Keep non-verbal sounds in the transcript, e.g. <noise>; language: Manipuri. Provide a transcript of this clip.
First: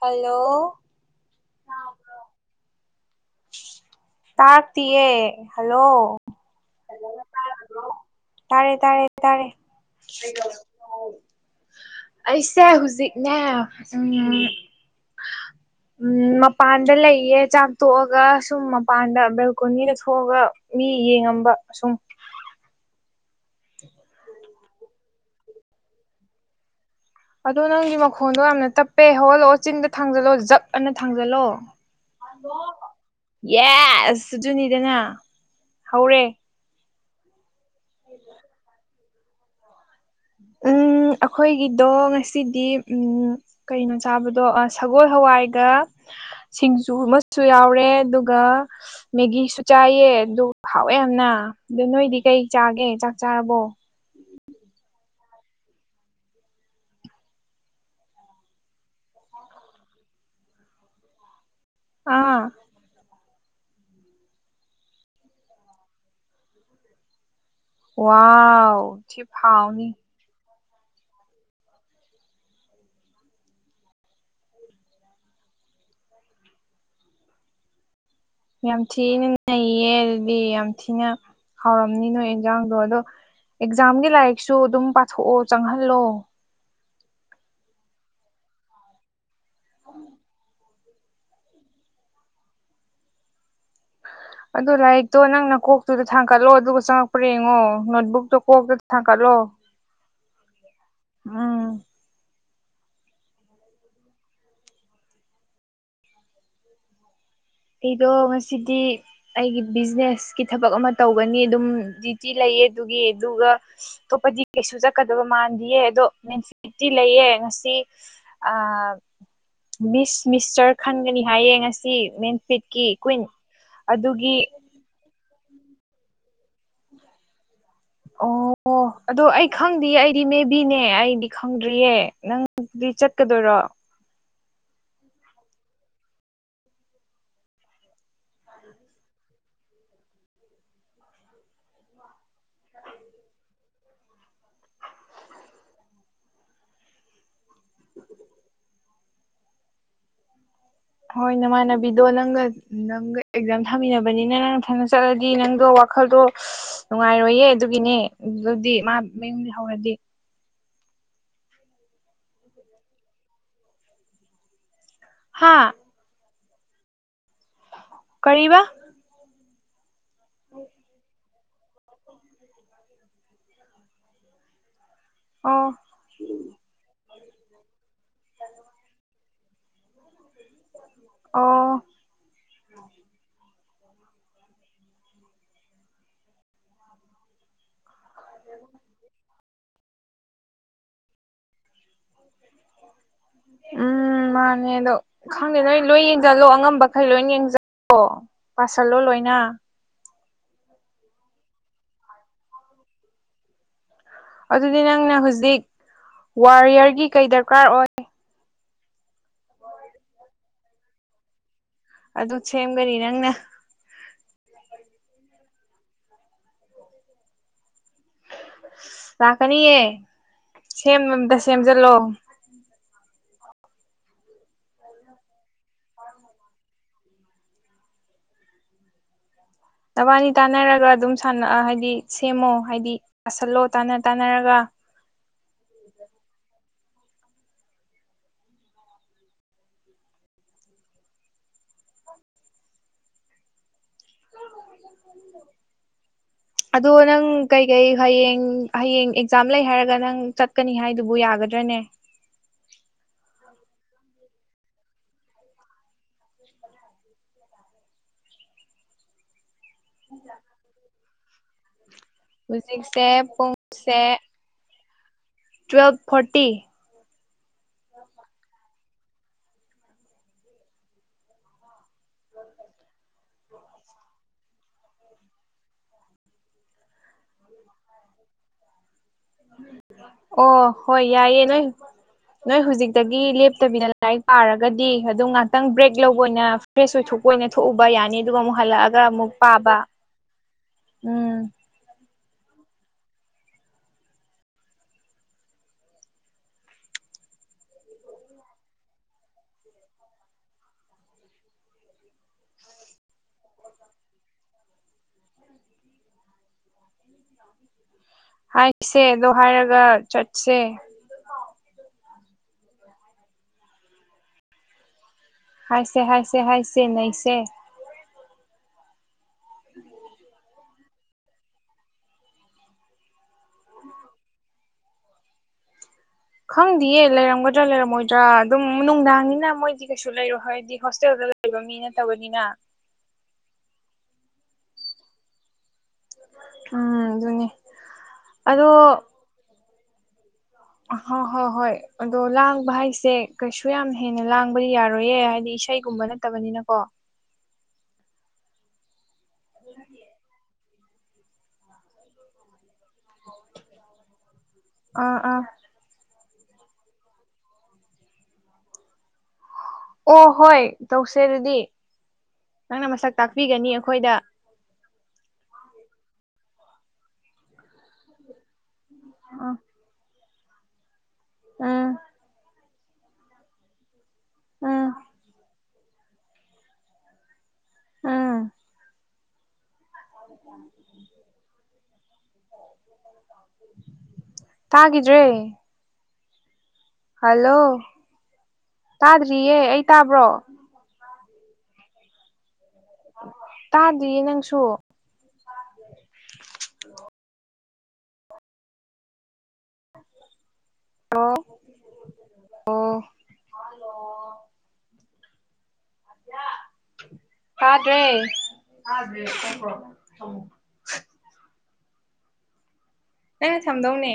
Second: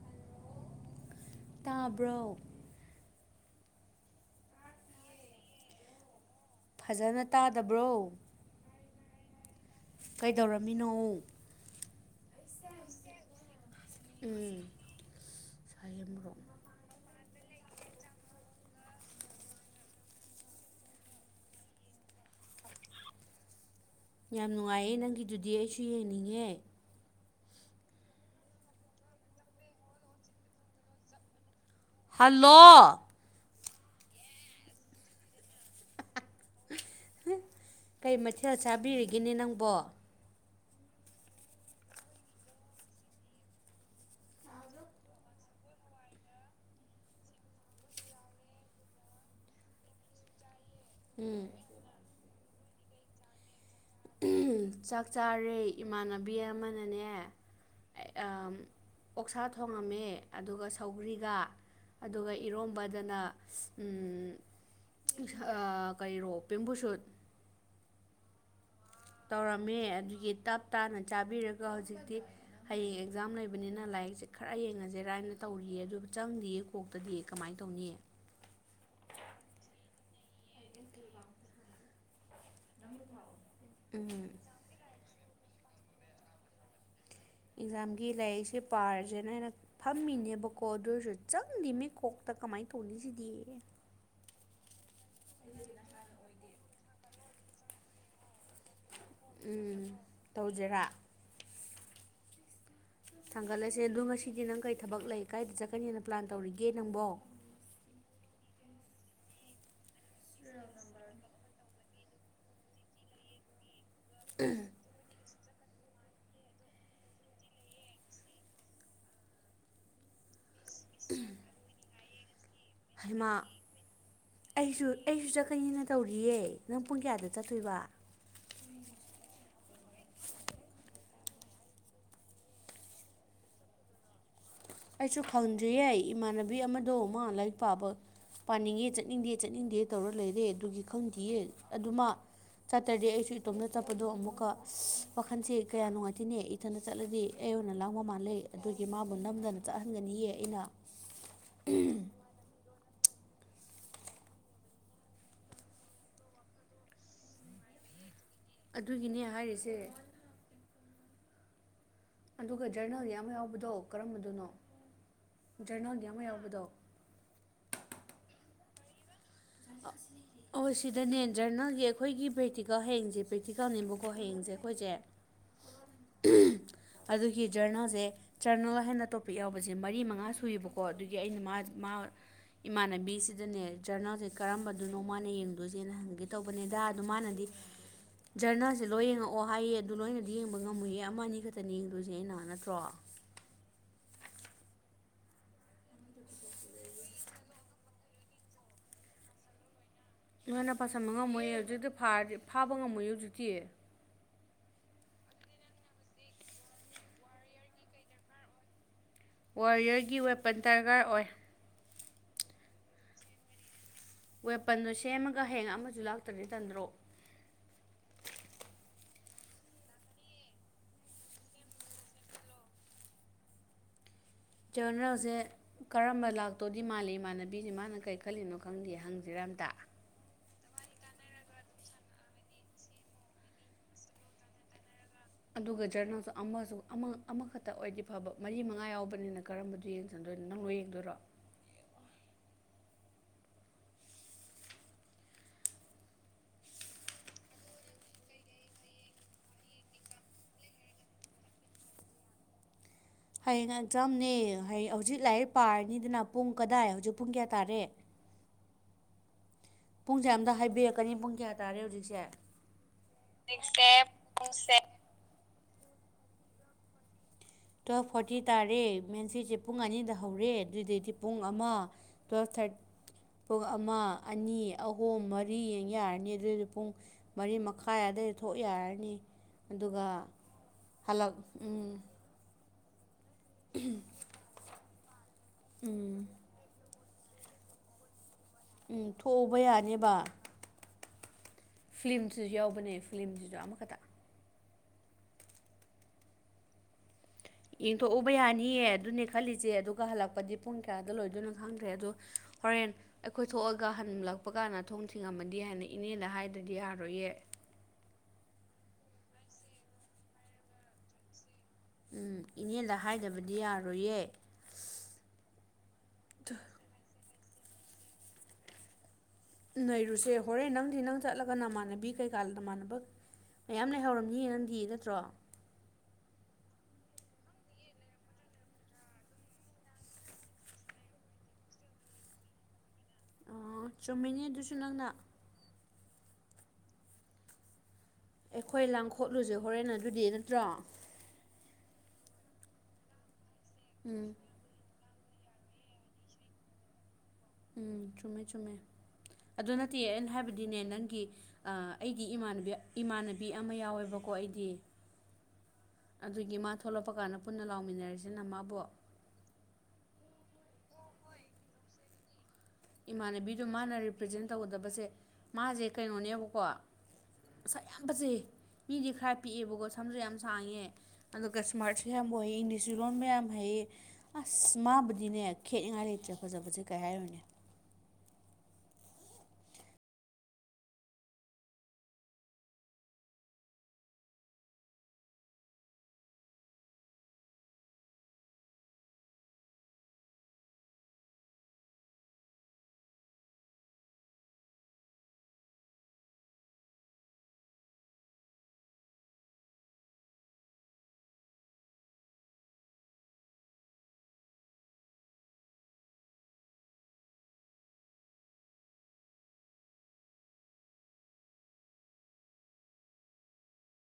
ꯍꯜꯂꯣ ꯇꯥꯕ꯭ꯔꯣ ꯇꯥꯥꯛꯇꯦꯌꯦ ꯍꯜꯂꯣ ꯐꯖꯅ ꯇꯥꯗꯕ꯭ꯔꯣ ꯇꯥꯔꯦ ꯇꯥꯔꯦ ꯇꯥꯔꯦ ꯀꯩꯗꯧꯔꯝꯃꯤꯅꯣ ꯑꯩꯁꯦ ꯍꯧꯖꯤꯛꯅꯦ ꯎꯝ ꯁꯥꯏꯦꯝꯔꯣꯛ ꯎꯝ <inaudible> ꯃꯄꯥꯟꯗ ꯂꯩꯌꯦ ꯆꯥꯛ ꯇꯣꯛꯑꯒ ꯁꯨꯝ ꯃꯄꯥꯟꯗ ꯕꯦꯜꯀꯣꯅꯤꯗ ꯊꯣꯛꯑꯒ ꯃꯤ ꯌꯦꯡꯉꯝꯕ ꯁꯨꯝ ꯌꯥꯝ ꯅꯨꯡꯉꯥꯏꯌꯦ ꯅꯪꯒꯤꯗꯨꯗꯤ ꯑꯩꯁꯨ ꯌꯦꯡꯅꯤꯡꯉꯦ ꯑꯗꯣ ꯅꯪꯒꯤ ꯃꯈꯣꯟꯗꯣ ꯌꯥꯝꯅ ꯇꯞꯄꯦ ꯍꯧꯍꯜꯂꯛꯑꯣ ꯆꯤꯡꯗ ꯊꯥꯡꯖꯜꯂꯣ ꯖꯛ ꯑꯅ ꯊꯥꯡꯖꯜꯂꯣ ꯍꯜꯂꯣ ꯌꯦꯁꯖ ꯑꯗꯨꯅꯤꯗꯅ ꯍꯧꯔꯦ ꯀꯩ ꯃꯊꯦꯜ ꯆꯥꯕꯤꯔꯤꯒꯦꯅ‌ꯦ ꯅꯪꯕꯣ ꯎꯪ ꯑꯩꯈꯣꯏꯒꯤꯗꯣ ꯉꯁꯤꯗꯤ ꯎꯝ ꯀꯩꯅꯣ ꯆꯥꯕꯗꯣ ꯑ ꯁꯒꯣꯜ ꯍꯋꯥꯏꯒ ꯁꯤꯡꯖꯨ ꯑꯃꯁꯨ ꯌꯥꯎꯔꯦ ꯑꯗꯨꯒ ꯃꯦꯒꯤꯁꯨ ꯆꯥꯏꯌꯦ ꯑꯗꯨ ꯍꯥꯎꯋꯦ ꯌꯥꯝꯅ ꯎꯝ ꯑꯗꯨ ꯅꯣꯏꯗꯤ ꯀꯩ ꯆꯥꯒꯦ ꯆꯥꯛ ꯆꯥꯔꯕꯣ ꯆꯥꯛ ꯆꯥꯔꯦ ꯏꯃꯥꯟꯅꯕꯤ ꯑꯃꯅꯅꯦ ꯑꯣꯛꯁꯥ ꯊꯣꯡꯉꯝꯃꯦ ꯑꯗꯨꯒ ꯁꯧꯒ꯭ꯔꯤꯒ ꯑꯗꯨꯒ ꯑꯥ ꯏꯔꯣꯝꯕꯗꯅ ꯀꯩꯔꯣ ꯄꯦꯝꯕꯨ ꯁꯨꯠ ꯋꯥꯎ ꯊꯤ ꯇꯧꯔꯝꯃꯦ ꯍꯥꯎꯅꯤ ꯑꯗꯨꯒꯤ ꯇꯞ ꯇꯥꯅ ꯆꯥꯕꯤꯔꯒ ꯍꯧꯖꯤꯛꯇꯤ ꯍꯌꯦꯡ ꯑꯦꯛꯖꯥꯝ ꯂꯩꯕꯅꯤꯅ ꯂꯥꯏꯔꯤꯛꯁꯦ ꯈꯔ ꯌꯦꯡꯉꯁꯦꯔꯅ ꯇꯧꯔꯤꯌꯦ ꯑꯗꯨꯕꯨ ꯆꯪꯗꯤꯌꯦ ꯀꯣꯛꯇꯗꯤ ꯀꯃꯥꯏꯟ ꯇꯧꯅꯤ ꯌꯥꯝ ꯊꯤꯅ ꯅꯩꯌꯦ ꯑꯗꯨꯗꯤ ꯌꯥꯝ ꯊꯤꯅ ꯍꯥꯎꯔꯝꯅꯤ ꯅꯣꯏ ꯑꯦꯟꯖꯥꯡꯗꯣ ꯑꯗꯣ ꯑꯦꯛꯖꯥꯝꯒꯤ ꯎꯝ ꯂꯥꯏꯔꯤꯛꯁꯨ ꯑꯗꯨꯝ ꯄꯥꯊꯣꯛꯑꯣ ꯆꯪꯍꯜꯂꯣ ꯑꯦꯛꯖꯥꯝꯒꯤ ꯂꯥꯏꯔꯤꯛꯁꯦ ꯄꯥꯔꯖ‌ꯦꯅ ꯑꯩꯅ ꯐꯝꯃꯤꯅꯦꯕ ꯀ‌ꯣ ꯑꯗꯨꯏꯁꯨ ꯆꯪꯗꯦꯃ‌ꯦ ꯀꯣꯛꯇ ꯀꯃꯥꯏꯟ ꯇꯧꯅꯤ ꯁꯤꯗꯤ ꯑꯗꯣ ꯂꯥꯏꯔꯤꯛꯇꯣ ꯅꯪ ꯀꯣꯛꯇꯨꯗ ꯊꯥꯡꯒꯠꯂꯣ ꯑꯗꯨꯒ ꯆꯪꯉꯛꯄ꯭ꯔꯥ ꯌꯦꯡꯉꯣ ꯅꯣꯠꯕꯨꯛꯇꯣ ꯀꯣꯛꯇ ꯊꯥꯡꯀꯠꯂꯣ ꯎꯝ ꯇꯧꯖꯦꯔꯥ ꯎꯝ ꯊꯥꯡꯒꯠꯂꯁꯦ ꯑꯗꯣ ꯉꯁꯤꯗꯤ ꯅꯪ ꯀꯩ ꯊꯕꯛ ꯂꯩ ꯀꯥꯏꯗ ꯆꯠꯀꯅꯤꯅ ꯄ꯭ꯂꯥꯟ ꯇꯧꯔꯤꯒꯦ ꯅꯪꯕꯣ ꯑꯩꯗꯣ ꯉꯁꯤꯗꯤ ꯑꯩꯒꯤ ꯕꯤꯖꯤꯅꯦꯁꯀꯤ ꯊꯕꯛ ꯑꯃ ꯇꯧꯒꯅꯤ ꯑꯗꯨꯝ ꯗꯤ ꯇꯤ ꯂꯩꯌ‌ꯦ ꯑꯗꯨꯒꯤ ꯑꯗꯨꯒ ꯑꯇꯣꯞꯄꯗꯤ ꯀꯩꯁꯨ ꯆꯠ ꯀꯗ‌ꯣꯕ ꯃꯥꯟꯗꯤꯌꯦ ꯑꯗꯣ ꯃꯦꯟꯐꯤꯠꯇꯤ ꯂꯩꯌꯦ ꯉꯁꯤ ꯑ ꯃꯤꯁ ꯃꯤꯁꯇꯔ ꯈꯟꯒꯅꯤ ꯍꯥꯏꯌꯦ ꯉꯁꯤ ꯃ‌ꯦꯟ ꯍꯩꯃꯥ ꯑꯩꯖꯨ ꯑꯩꯁꯨ ꯆꯠꯀꯅꯤꯅ ꯇꯧꯔꯤꯌꯦ ꯅꯪ ꯄꯨꯡ ꯀꯌꯥꯗ ꯆꯠꯇꯣꯏꯕ ꯑꯣ ꯑꯗꯣ ꯑꯩ ꯈꯪꯗꯤꯌ‌ꯦ ꯑꯩꯗꯤ ꯃꯦꯕꯤꯅꯦ ꯑꯩꯗꯤ ꯈꯪꯗ꯭ꯔꯤꯌꯦ ꯅꯪꯗꯤ ꯆꯠꯀꯗꯣꯏꯔꯣ ꯑꯩꯁꯨ ꯈꯪꯗ꯭ꯔꯤꯌꯦ ꯏꯃꯥꯟꯅꯕꯤ ꯑꯃꯗꯣ ꯃꯥ ꯂꯥꯏꯔꯤꯛ ꯄꯥꯕ ꯄꯥꯅꯤꯡꯉꯦ ꯆꯠꯅꯤꯡꯗꯦ ꯆꯠꯅꯤꯡꯗꯦ ꯇꯧꯔ ꯂꯩꯔꯦ ꯑꯗꯨꯒꯤ ꯈꯪꯗꯤꯌꯦ ꯑꯗꯨ ꯃꯥ ꯆꯠꯇ꯭ꯔꯗꯤ ꯑꯩꯁꯨ ꯏꯇꯣꯝꯇ ꯆꯠꯄꯗꯣ ꯑꯃꯨꯛꯀ ꯋꯥꯈꯟꯁꯦ ꯀꯌꯥ ꯅꯨꯡꯉꯥꯏꯇ‌ꯦꯅꯦ ꯏꯊꯟꯗ ꯆꯠꯂꯗꯤ ꯑꯩ ꯑꯣꯏꯅ ꯂꯥꯡꯕ ꯃꯥꯜꯂ‌ꯦ ꯑꯗꯨꯒꯤ ꯃꯥꯕꯨ ꯅꯝꯗꯅ ꯆꯠꯍꯟꯒꯅꯤꯌꯦ ꯑꯩꯅ ꯍꯣꯏ ꯅꯃꯥꯟꯅꯕꯤꯗꯣ ꯅꯪꯒ ꯅꯪꯒ ꯑꯦꯛꯖꯥꯝ ꯊꯝꯃꯤꯟꯅꯕꯅꯤꯅ ꯅꯪ ꯊꯟꯗ ꯆꯠꯂꯗꯤ ꯅꯪꯗꯣ ꯋꯥꯈꯜꯗꯣ ꯅꯨꯡꯉꯥꯏꯔꯣꯏꯌꯦ ꯑꯗꯨꯒꯤꯅꯦ ꯑꯗꯨꯗꯤ ꯃꯥ ꯑꯗꯨꯒꯤꯅꯦ ꯃꯌꯨꯝ ꯍꯥꯏꯔꯤꯁꯦ ꯂꯩꯍꯧꯔꯗꯤ ꯑꯗꯨꯒ ꯖꯔꯅꯦꯜꯒꯤ ꯑꯃ ꯌꯥꯎꯕꯗꯣ ꯀꯔꯝꯕꯗꯅꯣ ꯍꯥ ꯖꯔꯅꯦꯜꯒꯤ ꯑꯃ ꯌꯥꯎꯕꯗꯣ ꯀꯔꯤꯕ ꯑꯣ ꯁꯤꯗꯅꯦ ꯖꯔꯅ‌ꯦꯜꯒꯤ ꯑꯩꯈꯣꯏꯒꯤ ꯄ꯭ꯔꯦꯛꯇꯤꯀꯜ ꯍꯌꯦꯡꯁꯦ ꯄ꯭ꯔꯦꯛꯇꯤꯀꯜꯅꯦꯕꯀꯣ ꯍꯌꯦꯡꯁꯦ ꯑꯩꯈꯣꯏꯁꯦ ꯑꯣ ꯑꯗꯨꯒꯤ ꯖꯔꯅꯦꯜꯁꯦ ꯖꯔꯅꯦꯜ ꯍꯥꯏꯅ ꯇꯣꯞ ꯌꯥꯎꯕꯖ‌ꯦ ꯃꯔꯤ ꯃꯉꯥ ꯁꯨꯏꯕꯀꯣ ꯑꯗꯨꯒꯤ ꯑꯩꯅ ꯃꯥ ꯑꯣ ꯃꯥ ꯏꯃꯥꯟꯅꯕꯤꯁꯤꯗꯅꯦ ꯖꯔꯅꯦꯜꯁꯦ ꯀꯔꯝꯕꯗꯨꯅꯣ ꯃꯥꯅ ꯌꯦꯡꯗꯣꯏꯖ‌ꯦꯅ ꯍꯪꯒꯦ ꯇꯧꯕꯅꯦꯗ ꯑꯗꯨ ꯃꯥꯅꯗꯤ ꯖꯔꯅꯦꯜꯁꯦ ꯂꯣꯏ ꯌꯦꯡꯉꯛꯑꯣ ꯍꯥꯏꯌꯦ ꯑꯗꯨ ꯂꯣꯏꯅꯗꯤ ꯌꯦꯡꯕ ꯉꯝꯃ‌ꯣꯌꯦ ꯑꯃ ꯑꯅꯤ ꯈꯛꯇꯅꯤ ꯌꯦꯡꯗꯣꯏꯖ‌ꯦ ꯑꯩꯅ ꯅꯠꯇ꯭ꯔꯣ ꯎꯝ ꯃꯥꯅꯦ ꯑꯗꯣ ꯈꯪꯗꯦ ꯅꯣꯏ ꯂꯣꯏ ꯌꯦꯡꯖꯜꯂꯣ ꯑꯉꯝꯕꯈꯩ ꯂꯣꯏ ꯌꯦꯡꯖꯜ <unintelligible> ꯄꯥꯁꯜꯂꯣ ꯂꯣꯏꯅ ꯅꯣꯏꯅ ꯄꯥꯁꯟꯕ ꯉꯝꯃꯣꯏꯌꯦ ꯍꯧꯖꯤꯛꯇꯤ ꯐꯥꯔꯗꯤ ꯐꯥꯕ ꯉꯝꯃꯣꯏꯌ‌ꯦ ꯍꯧꯖꯤꯛꯇꯤ ꯑꯗꯨꯗꯤ ꯅꯪꯅ ꯍꯧꯖꯤꯛ ꯋꯥꯔꯤꯌꯔꯒꯤ ꯀꯩ ꯗꯔꯀꯥꯔ ꯑꯣꯏ ꯋꯥꯔꯤꯌꯔꯒꯤ ꯋꯦꯄꯟ ꯗꯔꯀꯥꯔ ꯑꯣꯏ ꯑꯗꯨ ꯁꯦꯝꯒꯅꯤ ꯅꯪꯅ ꯋꯦꯄꯟꯗꯣ ꯁꯦꯝꯃꯒ ꯍꯦꯡ ꯑꯃꯁꯨ ꯂꯥꯛꯇ꯭ꯔꯅꯤ ꯇꯟꯗ꯭ꯔꯣ ꯂꯥꯛꯀꯅꯤꯌꯦ ꯁꯦꯝ ꯑꯇ ꯁꯦꯝꯖꯜꯂꯣ ꯔꯅꯦꯜꯁꯦ ꯀꯔꯝꯕ ꯂꯥꯛꯇꯧꯗꯤ ꯃꯥꯜꯂꯤ ꯏꯃꯥꯟꯅꯕꯤꯁ ꯃꯥꯅ ꯀꯔꯤ ꯈꯜꯂꯤꯅꯣ ꯈꯪꯗꯦ ꯍꯪꯗꯔꯥꯝꯇ ꯅꯕꯥꯅꯤ ꯇꯥꯟꯅꯔꯒ ꯑꯗꯨꯝ ꯁꯥꯟꯅ ꯍꯥꯏꯗꯤ ꯁꯦꯝꯃꯣ ꯍꯥꯏꯗꯤ ꯑꯁꯜꯂꯣ ꯇꯥꯟꯅ ꯇꯥꯟꯅꯔꯒ ꯑꯗꯨꯒ ꯖꯔꯅꯦꯜꯁꯨ ꯑꯃꯁꯨ ꯑꯃ ꯑꯃꯈꯛꯇ ꯑꯣꯏꯗꯤ ꯐꯕ ꯃꯔꯤ ꯃꯉꯥ ꯌꯥꯎꯕꯅꯤꯅ ꯀꯔꯝꯕꯗꯨ ꯌꯦꯡ ꯁꯟꯗꯣꯏꯟ‌ ꯅꯪ ꯂ‌ꯣꯏ ꯌꯦꯡꯗꯣꯏꯔꯣ <unintelligible> <unintelligible> ꯑꯗꯣ ꯅꯪ ꯀꯩꯀꯩ ꯍꯌꯦꯡ ꯍꯌꯦꯡ ꯑꯦꯛꯖꯥꯝ ꯂꯩ ꯍꯥꯏꯔꯒ ꯅꯪ ꯆꯠꯀꯅꯤ ꯍꯥꯏꯗꯨꯕꯨ ꯌꯥꯒꯗ꯭ꯔꯅꯦ ꯍꯌꯦꯡ ꯑꯦꯛꯖꯝꯅꯦ ꯍꯌ ꯍꯧꯖꯤꯛ ꯂꯥꯏꯔꯤꯛ ꯄꯥꯔꯅꯤꯗꯅ ꯄꯨꯡ ꯀꯗꯥꯏ ꯍꯧꯖꯤꯛ ꯄꯨꯡ ꯀꯌꯥ ꯇꯥꯔꯦ ꯄꯨꯡꯁꯦ ꯑꯝꯇ ꯍꯥꯏꯕꯤꯔꯛꯀꯅꯤ ꯄꯨꯡ ꯀꯌꯥ ꯇꯥꯔꯦ ꯍꯧꯖꯤꯛꯁꯦ ꯍꯨꯖꯤꯛꯁꯦ ꯄꯨꯡꯁꯦ ꯎꯁꯦ ꯇꯨꯌꯦꯦꯜꯞ ꯐꯣꯔꯇꯤ ꯇꯨꯌꯦꯜꯞ ꯐꯣꯔꯇꯤ ꯇꯥꯔꯦ ꯃꯦꯟꯁꯤꯁꯦ ꯄꯨꯡ ꯑꯅꯤꯗ ꯍꯧꯔꯦ ꯑꯗꯨꯏꯗꯩꯗꯤ ꯄꯨꯡ ꯑꯃ ꯇ꯭ꯋꯦꯜꯞ ꯊꯥꯔꯇꯤ ꯄꯨꯡ ꯑꯃ ꯑꯅꯤ ꯑꯍꯨꯝ ꯃꯔꯤꯡ ꯌꯥꯔꯅꯤ ꯑꯗꯨꯏꯗꯤ ꯄꯨꯡ ꯃꯔꯤ ꯃꯈꯥꯏ ꯑꯏꯗ ꯊꯣꯛ ꯌꯥꯔꯅꯤ ꯑꯗꯨꯒ ꯑꯣ ꯍꯣꯏ ꯍꯜꯂꯛ ꯌꯥꯏꯌꯦꯦ ꯅꯣꯏ ꯎꯝ ꯅꯣꯏ ꯍꯧꯖꯤꯛꯇꯒꯤ ꯂꯦꯞꯇꯕꯤꯅ ꯂꯥꯏꯔꯤꯛ ꯄꯥꯔꯒꯗꯤ ꯑꯗꯨꯝ ꯉꯥꯏꯍꯥꯛꯇꯪ ꯕ꯭ꯔꯦꯛ ꯂꯧꯕ ꯑꯣꯏꯅ ꯐ꯭ꯔꯦꯁ ꯑꯣꯏꯊꯣꯛꯄ ꯑꯣꯏꯅ ꯊꯣꯛꯎꯕ ꯌꯥꯅꯤ ꯑꯗꯨꯒ ꯑꯃꯨꯛ ꯍꯜꯂꯛꯑꯒ ꯎꯝ ꯑꯃꯨꯛ ꯊꯣꯛꯎꯕ ꯄꯥꯕ ꯌꯥꯅꯦꯕ ꯎꯝ ꯐꯤꯂꯝꯁꯤꯁꯨ ꯌꯥꯎꯕꯅꯦ ꯐꯤꯂꯝꯁꯤꯗ ꯑꯃꯈꯛꯇ ꯌꯦꯡꯊꯣꯛꯎꯕ ꯌꯥꯅꯤꯌꯦ ꯑꯗꯨꯅꯦ ꯈꯜꯂꯤꯁꯦ ꯑꯗꯨꯒ ꯍꯜꯂꯛꯄꯗꯤ ꯄꯨꯡ ꯀꯌꯥꯗ ꯂꯣꯏꯗꯣꯏꯅꯣ ꯈꯪꯗ꯭ꯔꯦ ꯑꯗꯣ ꯍꯣꯔꯦꯟ ꯑꯩꯈꯣꯏ ꯊꯣꯛꯑꯒ ꯍꯟꯂꯛꯄ ꯀꯥꯟꯗ ꯊꯣꯡ ꯊꯤꯡꯉꯝꯃꯗꯤ ꯍꯥꯏꯅ ꯏꯅꯦꯗ ꯍꯥꯏꯗꯗꯤ ꯌꯥꯔꯣꯏꯌꯦ ꯍꯥꯏꯁꯦꯗꯣ ꯍꯥꯏꯔꯒ ꯆꯠꯁꯦ ꯎꯝ ꯏꯅꯦꯗ ꯍꯥꯏꯗꯕꯗꯤ ꯌꯥꯔꯣꯏꯌꯦ ꯍꯥꯏꯥꯏꯁꯦ ꯍꯥꯏꯁꯦ ꯍꯥꯏꯁꯦ ꯅꯁꯦ ꯅꯩꯔꯨꯁꯦ ꯍꯣꯔꯦꯟ ꯅꯪꯗꯤ ꯅꯪ ꯆꯠꯂꯒ ꯅꯃꯥꯟꯅꯕꯤ ꯀꯩꯀꯥ ꯅꯃꯥꯟꯅꯕ ꯃꯌꯥꯝ ꯂꯩꯍꯧꯔꯝꯅꯤ ꯌꯦꯡꯉꯝꯗꯤ ꯅꯠꯇ꯭ꯔꯣ ꯈꯪꯗꯌꯦ ꯂꯩꯔꯝꯒꯗ꯭ꯔꯥ ꯂꯩꯔꯝꯃꯣꯏꯗ꯭ꯔꯥ ꯑꯗꯨꯝ ꯅꯨꯡꯗꯥꯡꯅꯤꯅ ꯃꯣꯏꯗꯤ ꯀꯩꯁꯨ ꯂꯩꯔꯣ ꯍꯥꯏ ꯍꯣꯁꯇꯦꯜꯗ ꯂꯩꯕ ꯃꯤ ꯅꯠꯇꯕꯅꯤꯅ ꯆꯨꯝꯃꯤꯅꯦ ꯑꯗꯨꯁꯨ ꯅꯪꯅ ꯎꯝ ꯑꯗꯨꯅꯤ ꯑꯩꯈꯣꯏ ꯂꯪꯈꯣꯠꯂꯨꯁꯦ ꯍꯣꯔꯦꯟ ꯑꯗꯨꯗꯤ ꯅꯠꯇ꯭ꯔꯣ ꯍꯣꯏ ꯍꯣꯏ ꯍꯣꯏ ꯑꯗꯣ ꯂꯥꯡꯕ ꯍꯥꯏꯁꯦ ꯀꯩꯁꯨ ꯌꯥꯝ ꯍꯦꯟꯅ ꯎꯝ ꯂꯥꯡꯕ ꯕꯨꯗꯤ ꯌꯥꯔꯣꯏꯌꯦ ꯍꯥꯏꯗꯤ ꯏꯁꯩꯒꯨꯝꯕ ꯅꯠꯇꯕꯅꯤꯅꯀꯣ ꯎꯝ ꯆꯨꯝꯃꯦ ꯆꯨꯝꯃꯦ ꯑꯗꯨ ꯅꯠꯇꯦ ꯑꯩꯅ ꯍꯥꯏꯕ ꯍꯥꯏꯕꯗꯤꯅꯦ ꯅꯪꯒꯤ ꯑꯩꯒꯤ ꯏꯃꯥꯟ ꯏꯃꯥꯟꯅꯕꯤ ꯑꯃ ꯌꯥꯎꯋꯦꯕꯀꯣ ꯑꯩꯗꯤ ꯑꯥ ꯑꯥ ꯑꯗꯨꯒꯤ ꯃꯥ ꯊꯣꯛꯂꯛꯄ ꯀꯥꯟꯗ ꯄꯨꯟꯅ ꯂꯥꯎꯃꯤꯟꯅꯔꯤꯁꯤꯅ ꯃꯥꯕꯨ ꯑꯣ ꯍꯣꯏ ꯇꯧꯁꯦ ꯑꯗꯨꯗꯤ ꯅꯪꯅ ꯃꯁꯛ ꯏꯃꯥꯟꯅꯕꯤꯗꯣ ꯇꯥꯛꯄꯤꯒꯅꯤ ꯃꯥꯅ ꯑꯩꯈꯣꯏꯗ ꯔꯤꯄ꯭ꯔꯖꯦꯟ ꯇꯧꯒꯗꯕꯁꯦ ꯃꯥꯁꯦ ꯀꯩꯅꯣꯅꯦꯕꯀꯣ ꯉꯁꯥ ꯌꯥꯝ ꯐꯖꯩ ꯃꯤꯗꯤ ꯈꯔ ꯑ ꯄꯤꯛꯑꯦꯕꯀꯣ ꯁꯝꯁꯨ ꯌꯥꯝ ꯁꯥꯡꯉꯦ ꯑꯗꯨꯒ ꯎꯝ ꯁ꯭ꯃꯥꯔꯠꯁꯨ ꯌꯥꯝ ꯑꯣꯏꯌꯦ ꯏꯪꯂꯤꯁ ꯏꯁꯤꯔꯣꯟ ꯃꯌꯥꯝ ꯍꯩꯌꯦ ꯑꯁ ꯎꯝ ꯃꯥꯕꯨꯗꯤꯅꯦ ꯈꯦꯠꯅꯤꯡꯉꯥꯏ ꯂꯩꯇ꯭ꯔꯦ ꯐꯖꯕꯁꯦ ꯀꯩ ꯍꯥꯏꯔꯨꯅꯦ ꯑꯥ <unintelligible> ꯇꯥꯒꯗ꯭ꯔꯦ ꯍꯜꯂꯣ ꯇꯥꯗ꯭ꯔꯤꯌꯦ ꯑꯩ ꯇꯥꯕ꯭ꯔꯣ ꯇꯥꯗꯤꯌꯦ ꯅꯪꯁꯨ ꯑꯣ ꯑꯣ ꯐꯥꯗ꯭ꯔꯦ ꯅꯪꯅ ꯊꯝꯗꯧꯅꯦ